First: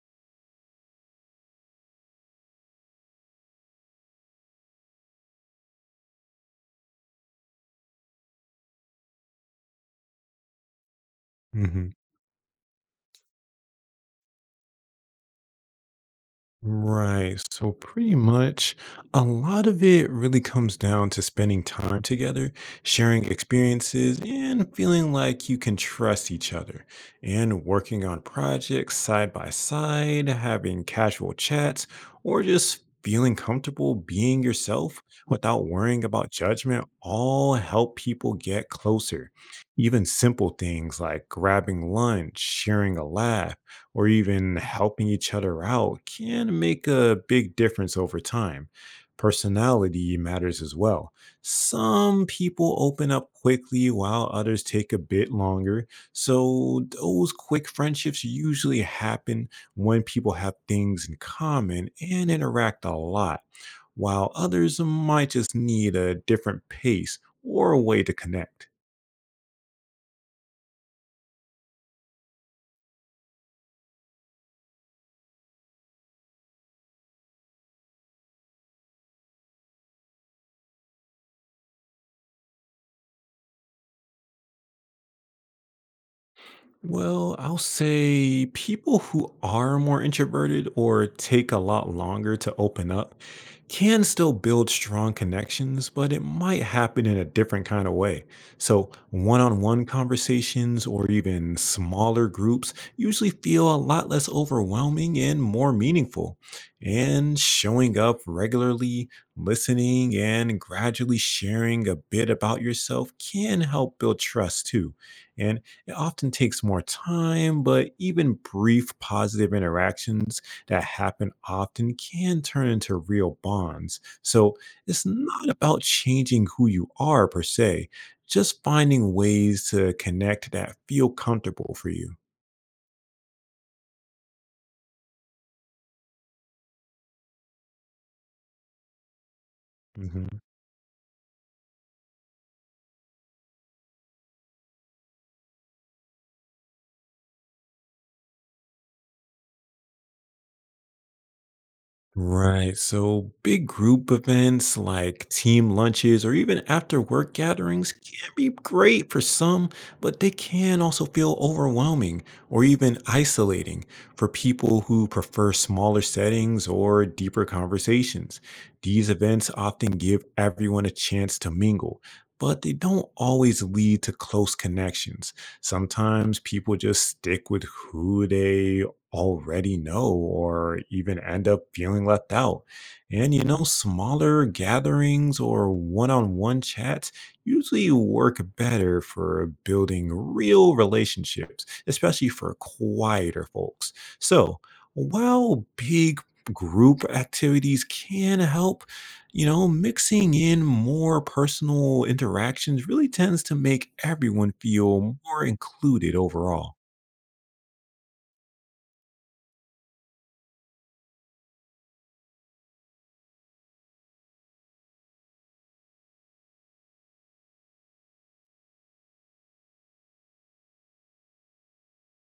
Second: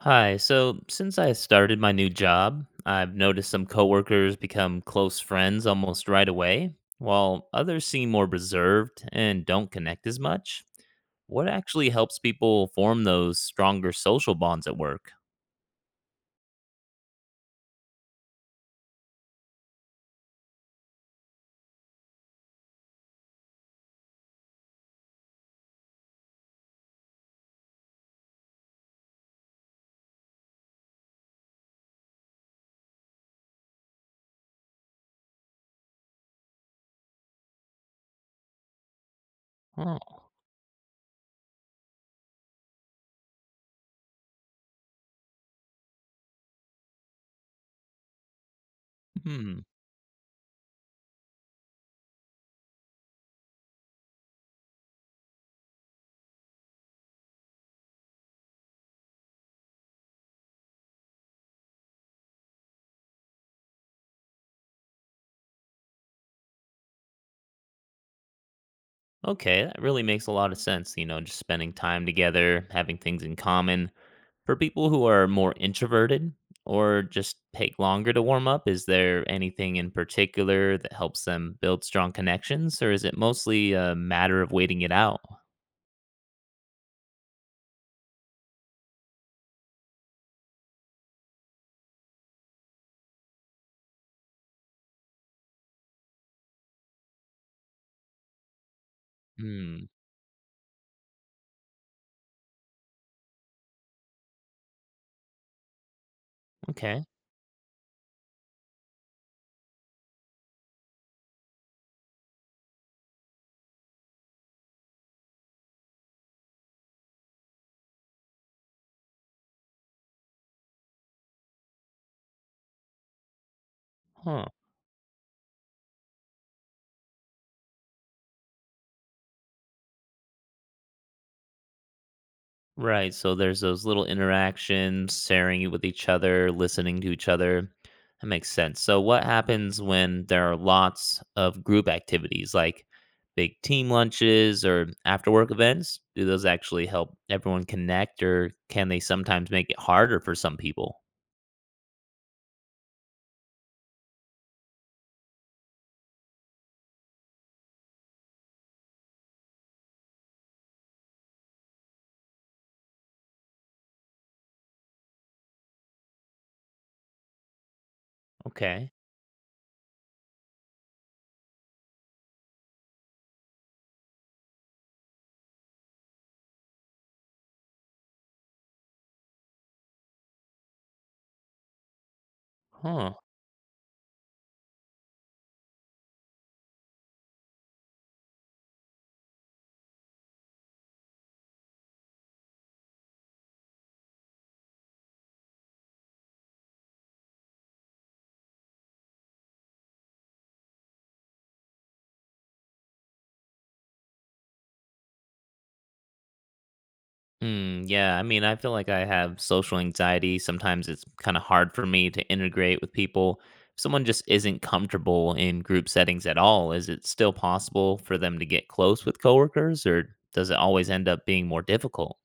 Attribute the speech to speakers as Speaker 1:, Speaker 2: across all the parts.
Speaker 1: Hi. So, since I started my new job, I've noticed some coworkers become close friends almost right away, while others seem more reserved and don't connect as much. What actually
Speaker 2: Mhm.
Speaker 1: helps people form those stronger social bonds at work?
Speaker 2: Right. So pretty much a lot of it really comes down to spending time together, sharing experiences, and feeling like you can trust each other. And working on projects side by side, having casual chats, or just feeling comfortable being yourself without worrying about judgment all help people get closer. Even
Speaker 1: Oh,
Speaker 2: simple things like grabbing lunch, sharing a laugh or even helping each other out can make a big difference over time.
Speaker 1: hmm.
Speaker 2: Personality matters as well. Some people open up quickly while others take a bit longer. So, those quick friendships usually happen when people have things in common and interact a lot, while others might just need a different pace or a way to connect.
Speaker 1: Okay, that really makes a lot of sense. Just spending time together, having things in common. For people who are more introverted or just take longer to warm up, is there anything in particular that helps them build strong connections, or is it mostly a matter of waiting it out?
Speaker 2: Well, I'll say people who are more introverted or take a lot longer to open up can still build strong connections, but it might happen in a different kind of way. So, one on one
Speaker 1: Hmm.
Speaker 2: conversations or even smaller groups usually feel a lot less overwhelming and more meaningful.
Speaker 1: Okay.
Speaker 2: And showing up regularly, listening, and gradually sharing a bit about yourself can help build trust too. And it often takes more time, but even brief positive interactions that happen often can turn into real bonds.
Speaker 1: Huh.
Speaker 2: So it's not about changing who you are per se, just finding ways to connect that feel comfortable for you.
Speaker 1: Right. So there's those little interactions, sharing it with each other, listening to each other. That makes sense. So what happens when
Speaker 2: Mhm.
Speaker 1: there are lots of group activities like big team lunches or after work events? Do those actually help everyone connect or can they sometimes make it harder for some people?
Speaker 2: Right. So big group events like team lunches or even after work gatherings can be great for some, but they can also feel overwhelming or even isolating for people who prefer smaller settings or deeper conversations.
Speaker 1: Okay.
Speaker 2: These events often give everyone a chance to mingle, but they don't always lead to close connections. Sometimes people just stick with who they already know or even end up feeling left out.
Speaker 1: Huh.
Speaker 2: And you know, smaller gatherings or one on one chats usually work better for building real relationships, especially for quieter folks. So while big group activities can help, you know, mixing in more personal interactions really tends to make everyone feel more included overall.
Speaker 1: Mm, yeah, I mean, I feel like I have social anxiety. Sometimes it's kind of hard for me to integrate with people. If someone just isn't comfortable in group settings at all, is it still possible for them to get close with coworkers or does it always end up being more difficult?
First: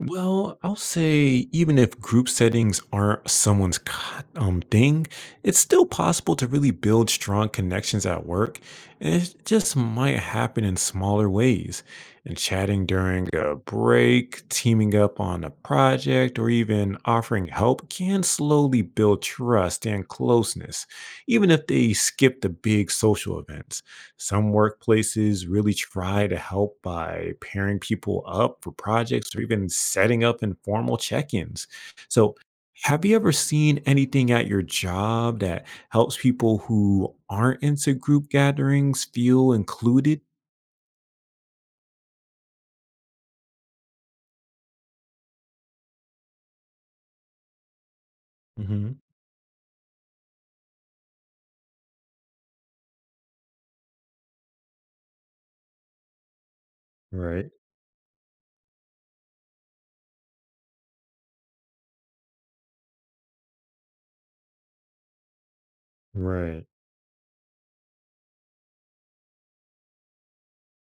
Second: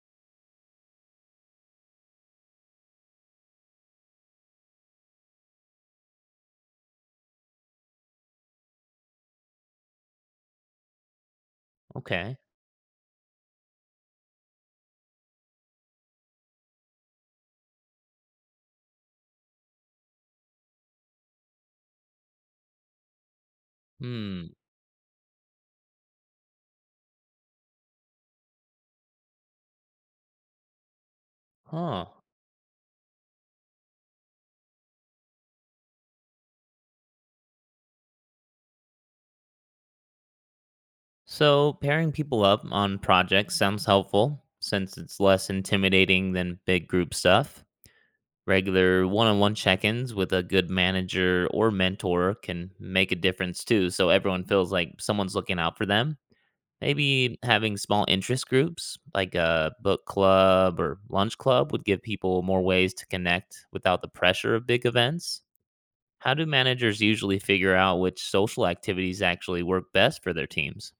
Speaker 2: Well, I'll say even if group settings aren't someone's thing, it's still possible to really build strong connections at work. And it just might happen in smaller ways. And
Speaker 1: Okay.
Speaker 2: chatting during a break, teaming up on a project, or even offering help can slowly build trust and closeness, even if they skip the big social events.
Speaker 1: Hmm.
Speaker 2: Some workplaces really try to help by pairing people up for projects or even setting up informal check ins.
Speaker 1: Huh.
Speaker 2: So, have you ever seen anything at your job that helps people who aren't into group gatherings feel included?
Speaker 1: So pairing people up on projects sounds helpful since it's less intimidating than big group stuff.
Speaker 2: Hmm.
Speaker 1: Regular one on one check ins with a good manager or mentor can make a difference too. So everyone feels like someone's looking out for them. Maybe
Speaker 2: Right,
Speaker 1: having small interest groups like a book club or lunch club would give people more ways to connect without the pressure of big events. How do
Speaker 2: right.
Speaker 1: managers usually figure out which social activities actually work best for their teams?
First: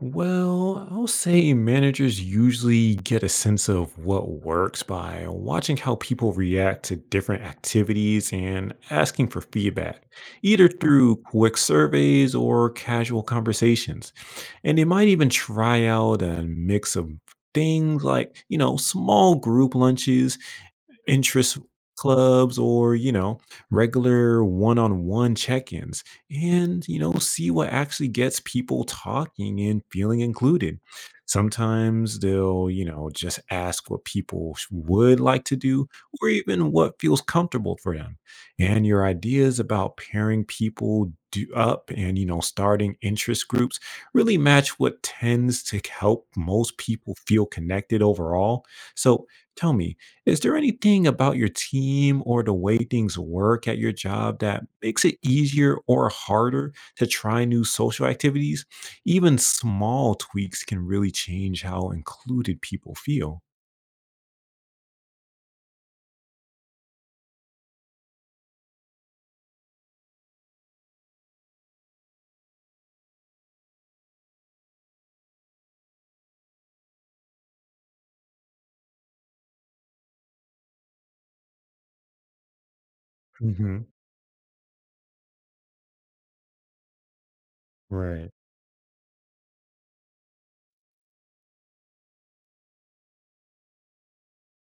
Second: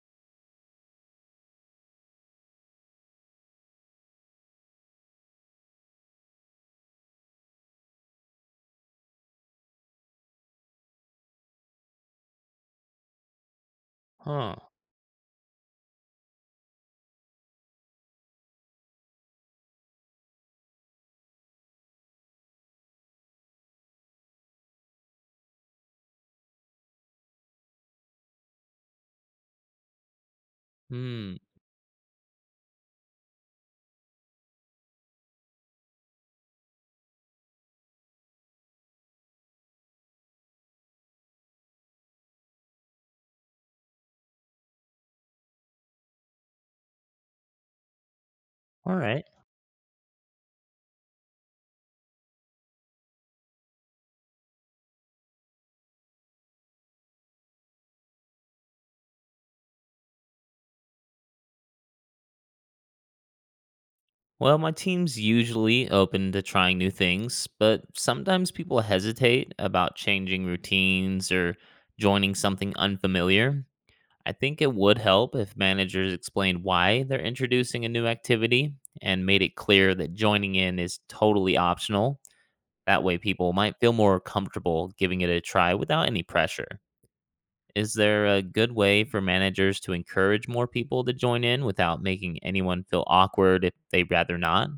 Speaker 2: Well, I'll say managers usually get a sense of what works by watching how people react to different activities and asking for feedback, either through quick surveys or casual conversations.
Speaker 1: Huh.
Speaker 2: And they might even try out a mix of things like, you know, small group lunches interest clubs or, you know, regular one on one check ins and, you know, see what actually gets people talking and feeling included.
Speaker 1: Hmm.
Speaker 2: Sometimes they'll, you know, just ask what people would like to do or even what feels comfortable for them. And your ideas about pairing people do up and, you know, starting interest groups really match what tends to help most people feel connected overall.
Speaker 1: All right.
Speaker 2: So tell me, is there anything about your team or the way things work at your job that makes it easier or harder to try new social activities? Even small tweaks can really change how included people feel.
Speaker 1: Well, my team's usually open to trying new things, but sometimes people hesitate about changing routines or joining something unfamiliar. I think it would help if managers explained why they're introducing a new activity and made it clear that joining in is totally optional. That way, people might
Speaker 2: Hmm.
Speaker 1: feel more comfortable giving it a try without any pressure. Is there
Speaker 2: Right.
Speaker 1: a good way for managers to encourage more people to join in without making anyone feel awkward if they'd rather not?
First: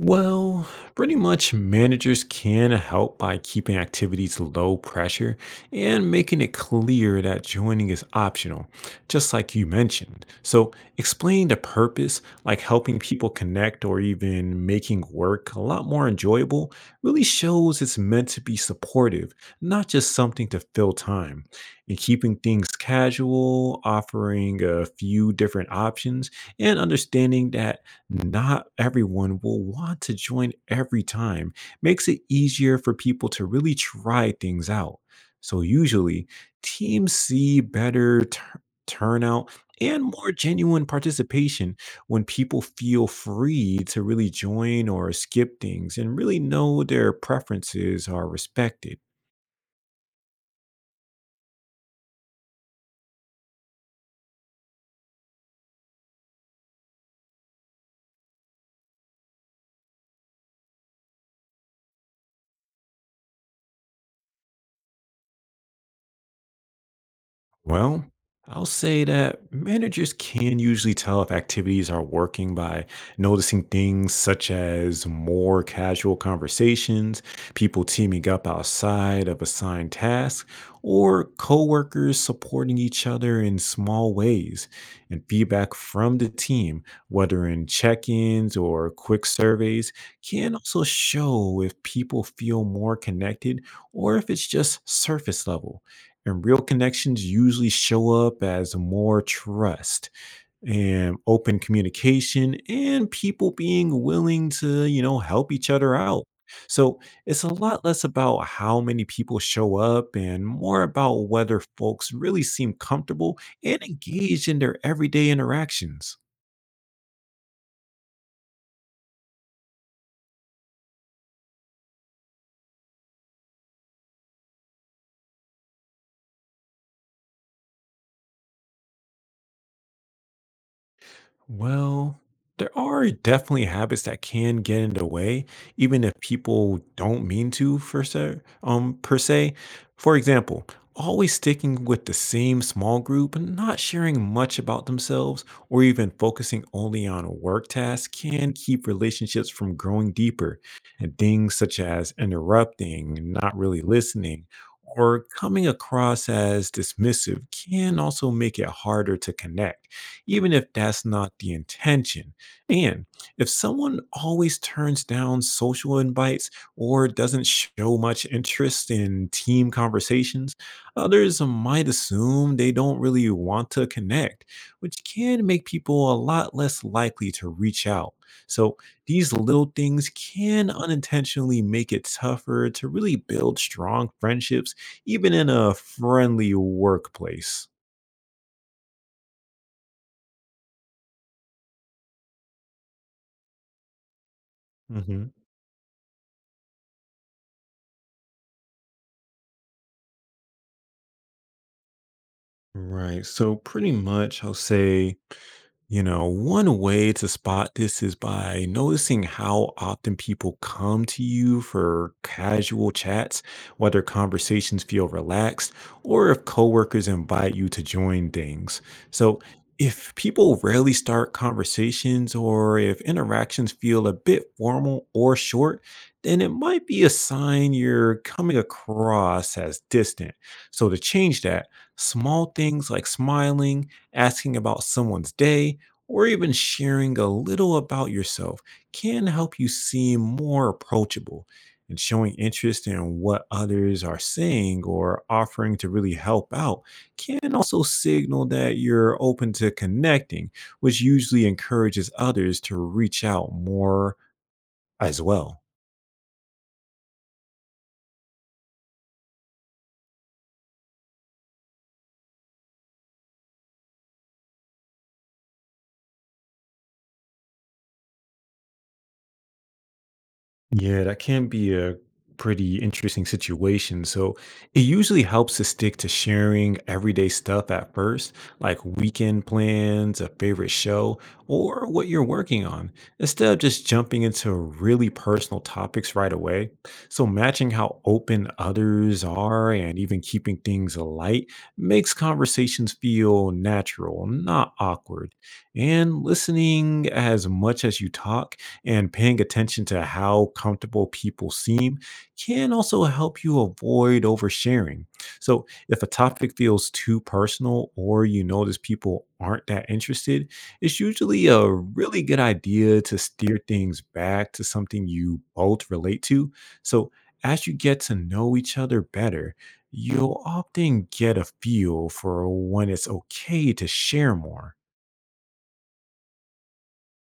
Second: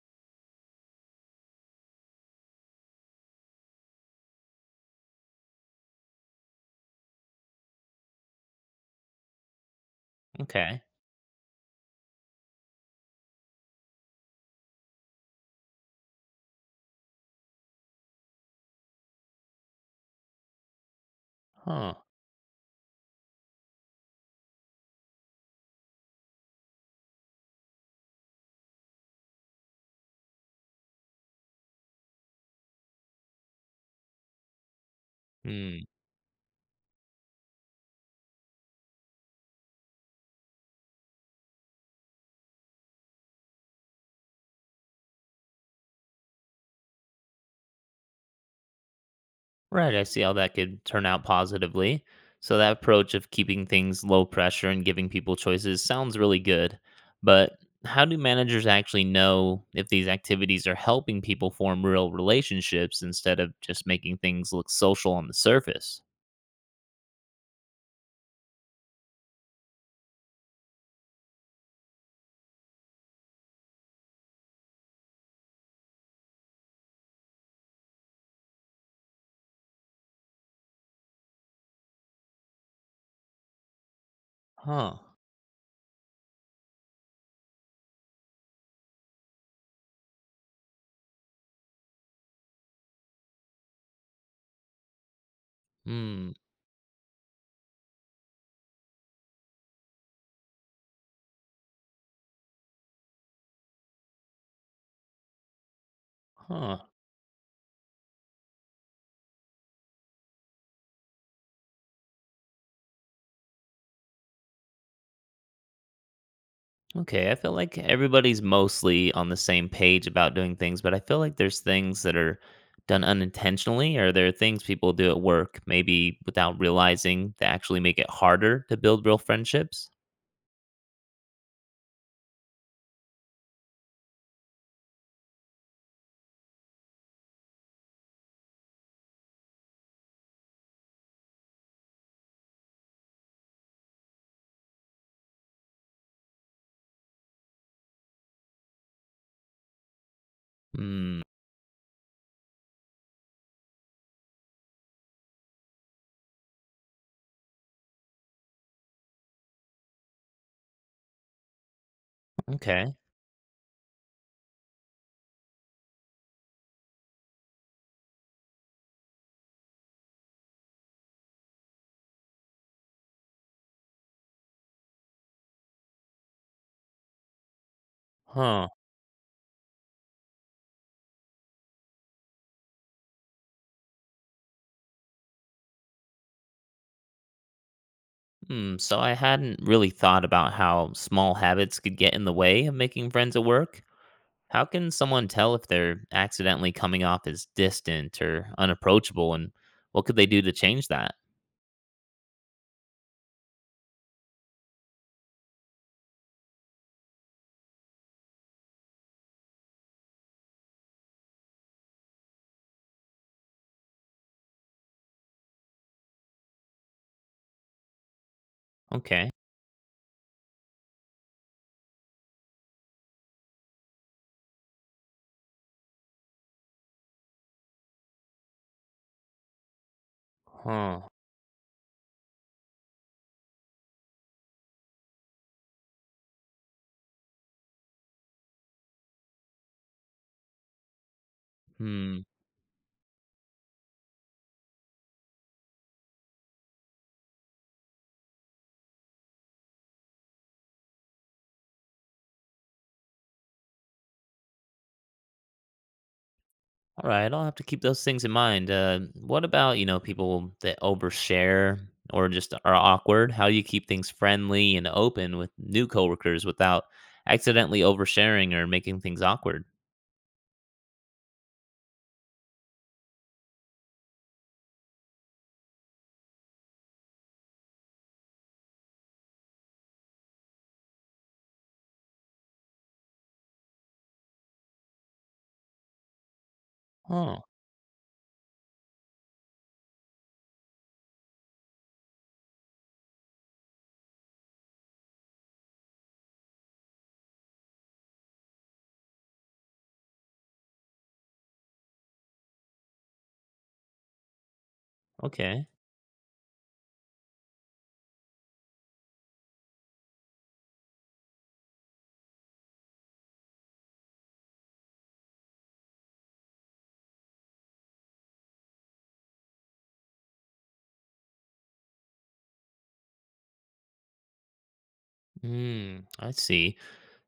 Speaker 2: Well, pretty much managers can help by keeping activities low pressure and making it clear that joining is optional, just like you mentioned. So,
Speaker 1: Okay.
Speaker 2: explain the purpose, like helping people connect or even making work a lot more enjoyable, really shows it's meant to be supportive, not just something to fill time.
Speaker 1: Huh.
Speaker 2: And keeping things casual, offering a few different options, and understanding that not everyone will want to join every time, makes it easier for people to really try things out. So,
Speaker 1: Mm.
Speaker 2: usually, teams see better turnout and more genuine participation when people feel free to really join or skip things and really know their preferences are respected.
Speaker 1: Right. I see how that could turn out positively. So, that approach of keeping things low pressure and giving people choices sounds really good. But how do managers actually know if these activities are helping people form real relationships instead of just making things look social on the surface?
Speaker 2: Well, I'll say that managers can usually tell if activities are working by noticing things such as more casual conversations, people teaming up outside of assigned tasks, or coworkers supporting each other in small ways.
Speaker 1: Huh.
Speaker 2: And feedback from the team, whether in check ins or quick surveys, can also show if people feel more connected or if it's just surface level.
Speaker 1: Hmm.
Speaker 2: And real connections usually show up as more trust and open communication and people being willing to, you know, help each other out.
Speaker 1: Huh.
Speaker 2: So it's a lot less about how many people show up and more about whether folks really seem comfortable and engaged in their everyday interactions.
Speaker 1: Okay, I feel like everybody's mostly on the same page about doing things, but I feel like there's things that are done unintentionally, or there are things people do at work, maybe without realizing, that actually make it harder to build real friendships.
Speaker 2: Well, there are definitely habits that can get in the way, even if people don't mean to per se. For example, always sticking with the same small group and not sharing much about themselves or even focusing only on a work task can keep relationships from growing deeper. And
Speaker 1: Hmm.
Speaker 2: things such as interrupting, not really listening, or coming across as dismissive can also make it harder to connect even if that's not the intention.
Speaker 1: Okay.
Speaker 2: And if someone always turns down social invites or doesn't show much interest in team conversations, others might assume they don't really want to connect, which can make people a lot less likely to reach out.
Speaker 1: Huh.
Speaker 2: So, these little things can unintentionally make it tougher to really build strong friendships, even in a friendly workplace.
Speaker 1: Hmm. So I hadn't really thought about how small habits could get in the way of making friends at work. How can someone
Speaker 2: Mm-hmm.
Speaker 1: tell if they're accidentally coming off as distant or unapproachable, and what could they do to change that?
Speaker 2: Right. So pretty much I'll say you know, one way to spot this is by noticing how often people come to you for casual chats, whether conversations feel relaxed or if coworkers invite you to join things.
Speaker 1: Okay.
Speaker 2: So, if people rarely start conversations or if interactions feel a bit formal or short, then it might be a sign you're coming across as distant. So, to
Speaker 1: Huh.
Speaker 2: change that, small things like smiling, asking about someone's day, or even sharing a little about yourself can help you seem more approachable. And
Speaker 1: Hmm.
Speaker 2: showing interest in what others are saying or offering to really help out can also signal that you're open to connecting, which usually encourages others to reach out more as well.
Speaker 1: All right, I'll have to keep those things in mind. What about, people that overshare or just are awkward? How do you keep things friendly and open with new coworkers without accidentally oversharing or making things awkward?
Speaker 2: Yeah, that can be a pretty interesting situation. So it usually helps to stick to sharing everyday stuff at first, like weekend plans, a favorite show, or what you're working on, instead of just jumping into really personal topics right away. So
Speaker 1: Oh,
Speaker 2: matching how open others are and even keeping things light makes conversations feel natural, not awkward. And listening as much as you talk and paying attention to how comfortable people seem can also help you avoid oversharing.
Speaker 1: okay.
Speaker 2: So, if a topic feels too personal or you notice people aren't that interested, it's usually a really good idea to steer things back to something you both relate to. So, as you get to know each other better, you'll often get a feel for when it's okay to share more.
Speaker 1: Mm, I see.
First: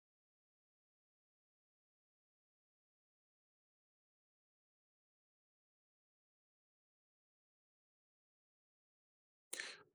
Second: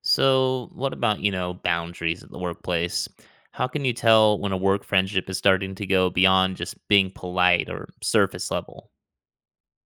Speaker 1: So, what about, boundaries at the workplace? How can you tell when a work friendship is starting to go beyond just being polite or surface level?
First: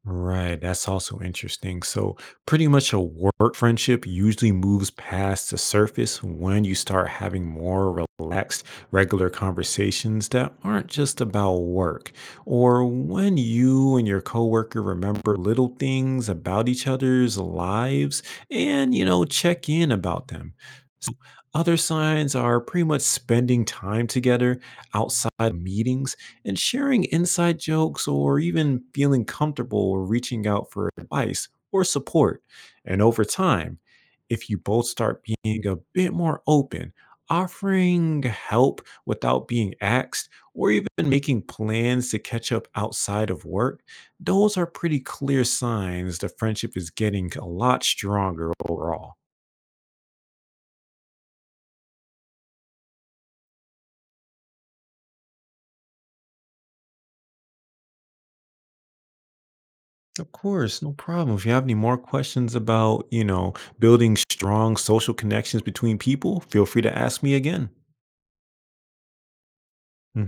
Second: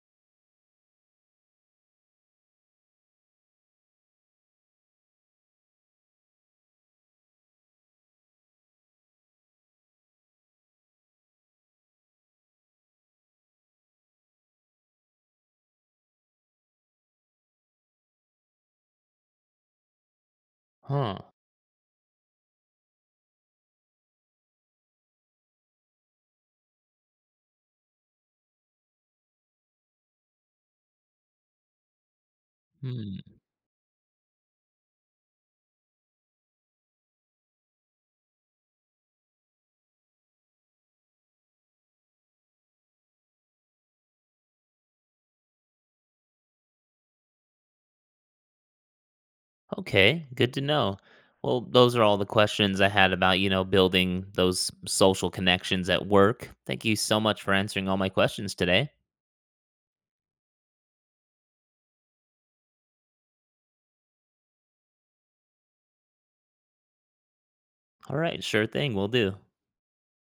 Speaker 2: Right. That's also interesting. So, pretty much a work friendship usually moves past the surface when you start having more relaxed, regular conversations that aren't just about work, or when you and your coworker remember little things about each other's lives and, you know, check in about them. So,
Speaker 1: Huh.
Speaker 2: other signs are pretty much spending time together outside of meetings and sharing inside jokes or even feeling comfortable or reaching out for advice or support. And over
Speaker 1: Hmm.
Speaker 2: time, if you both start being a bit more open, offering help without being asked, or even making plans to catch up outside of work, those are pretty clear signs the friendship is getting a lot stronger overall.
Speaker 1: Okay, good to know. Well, those are all the questions I had about, building those social connections at work. Thank you so much for answering all my questions today.
Speaker 2: Of course, no problem. If you have any more questions about, you know, building strong social connections between people, feel free to ask me again.
Speaker 1: All right, sure thing, we'll do.
Speaker 2: Hmm.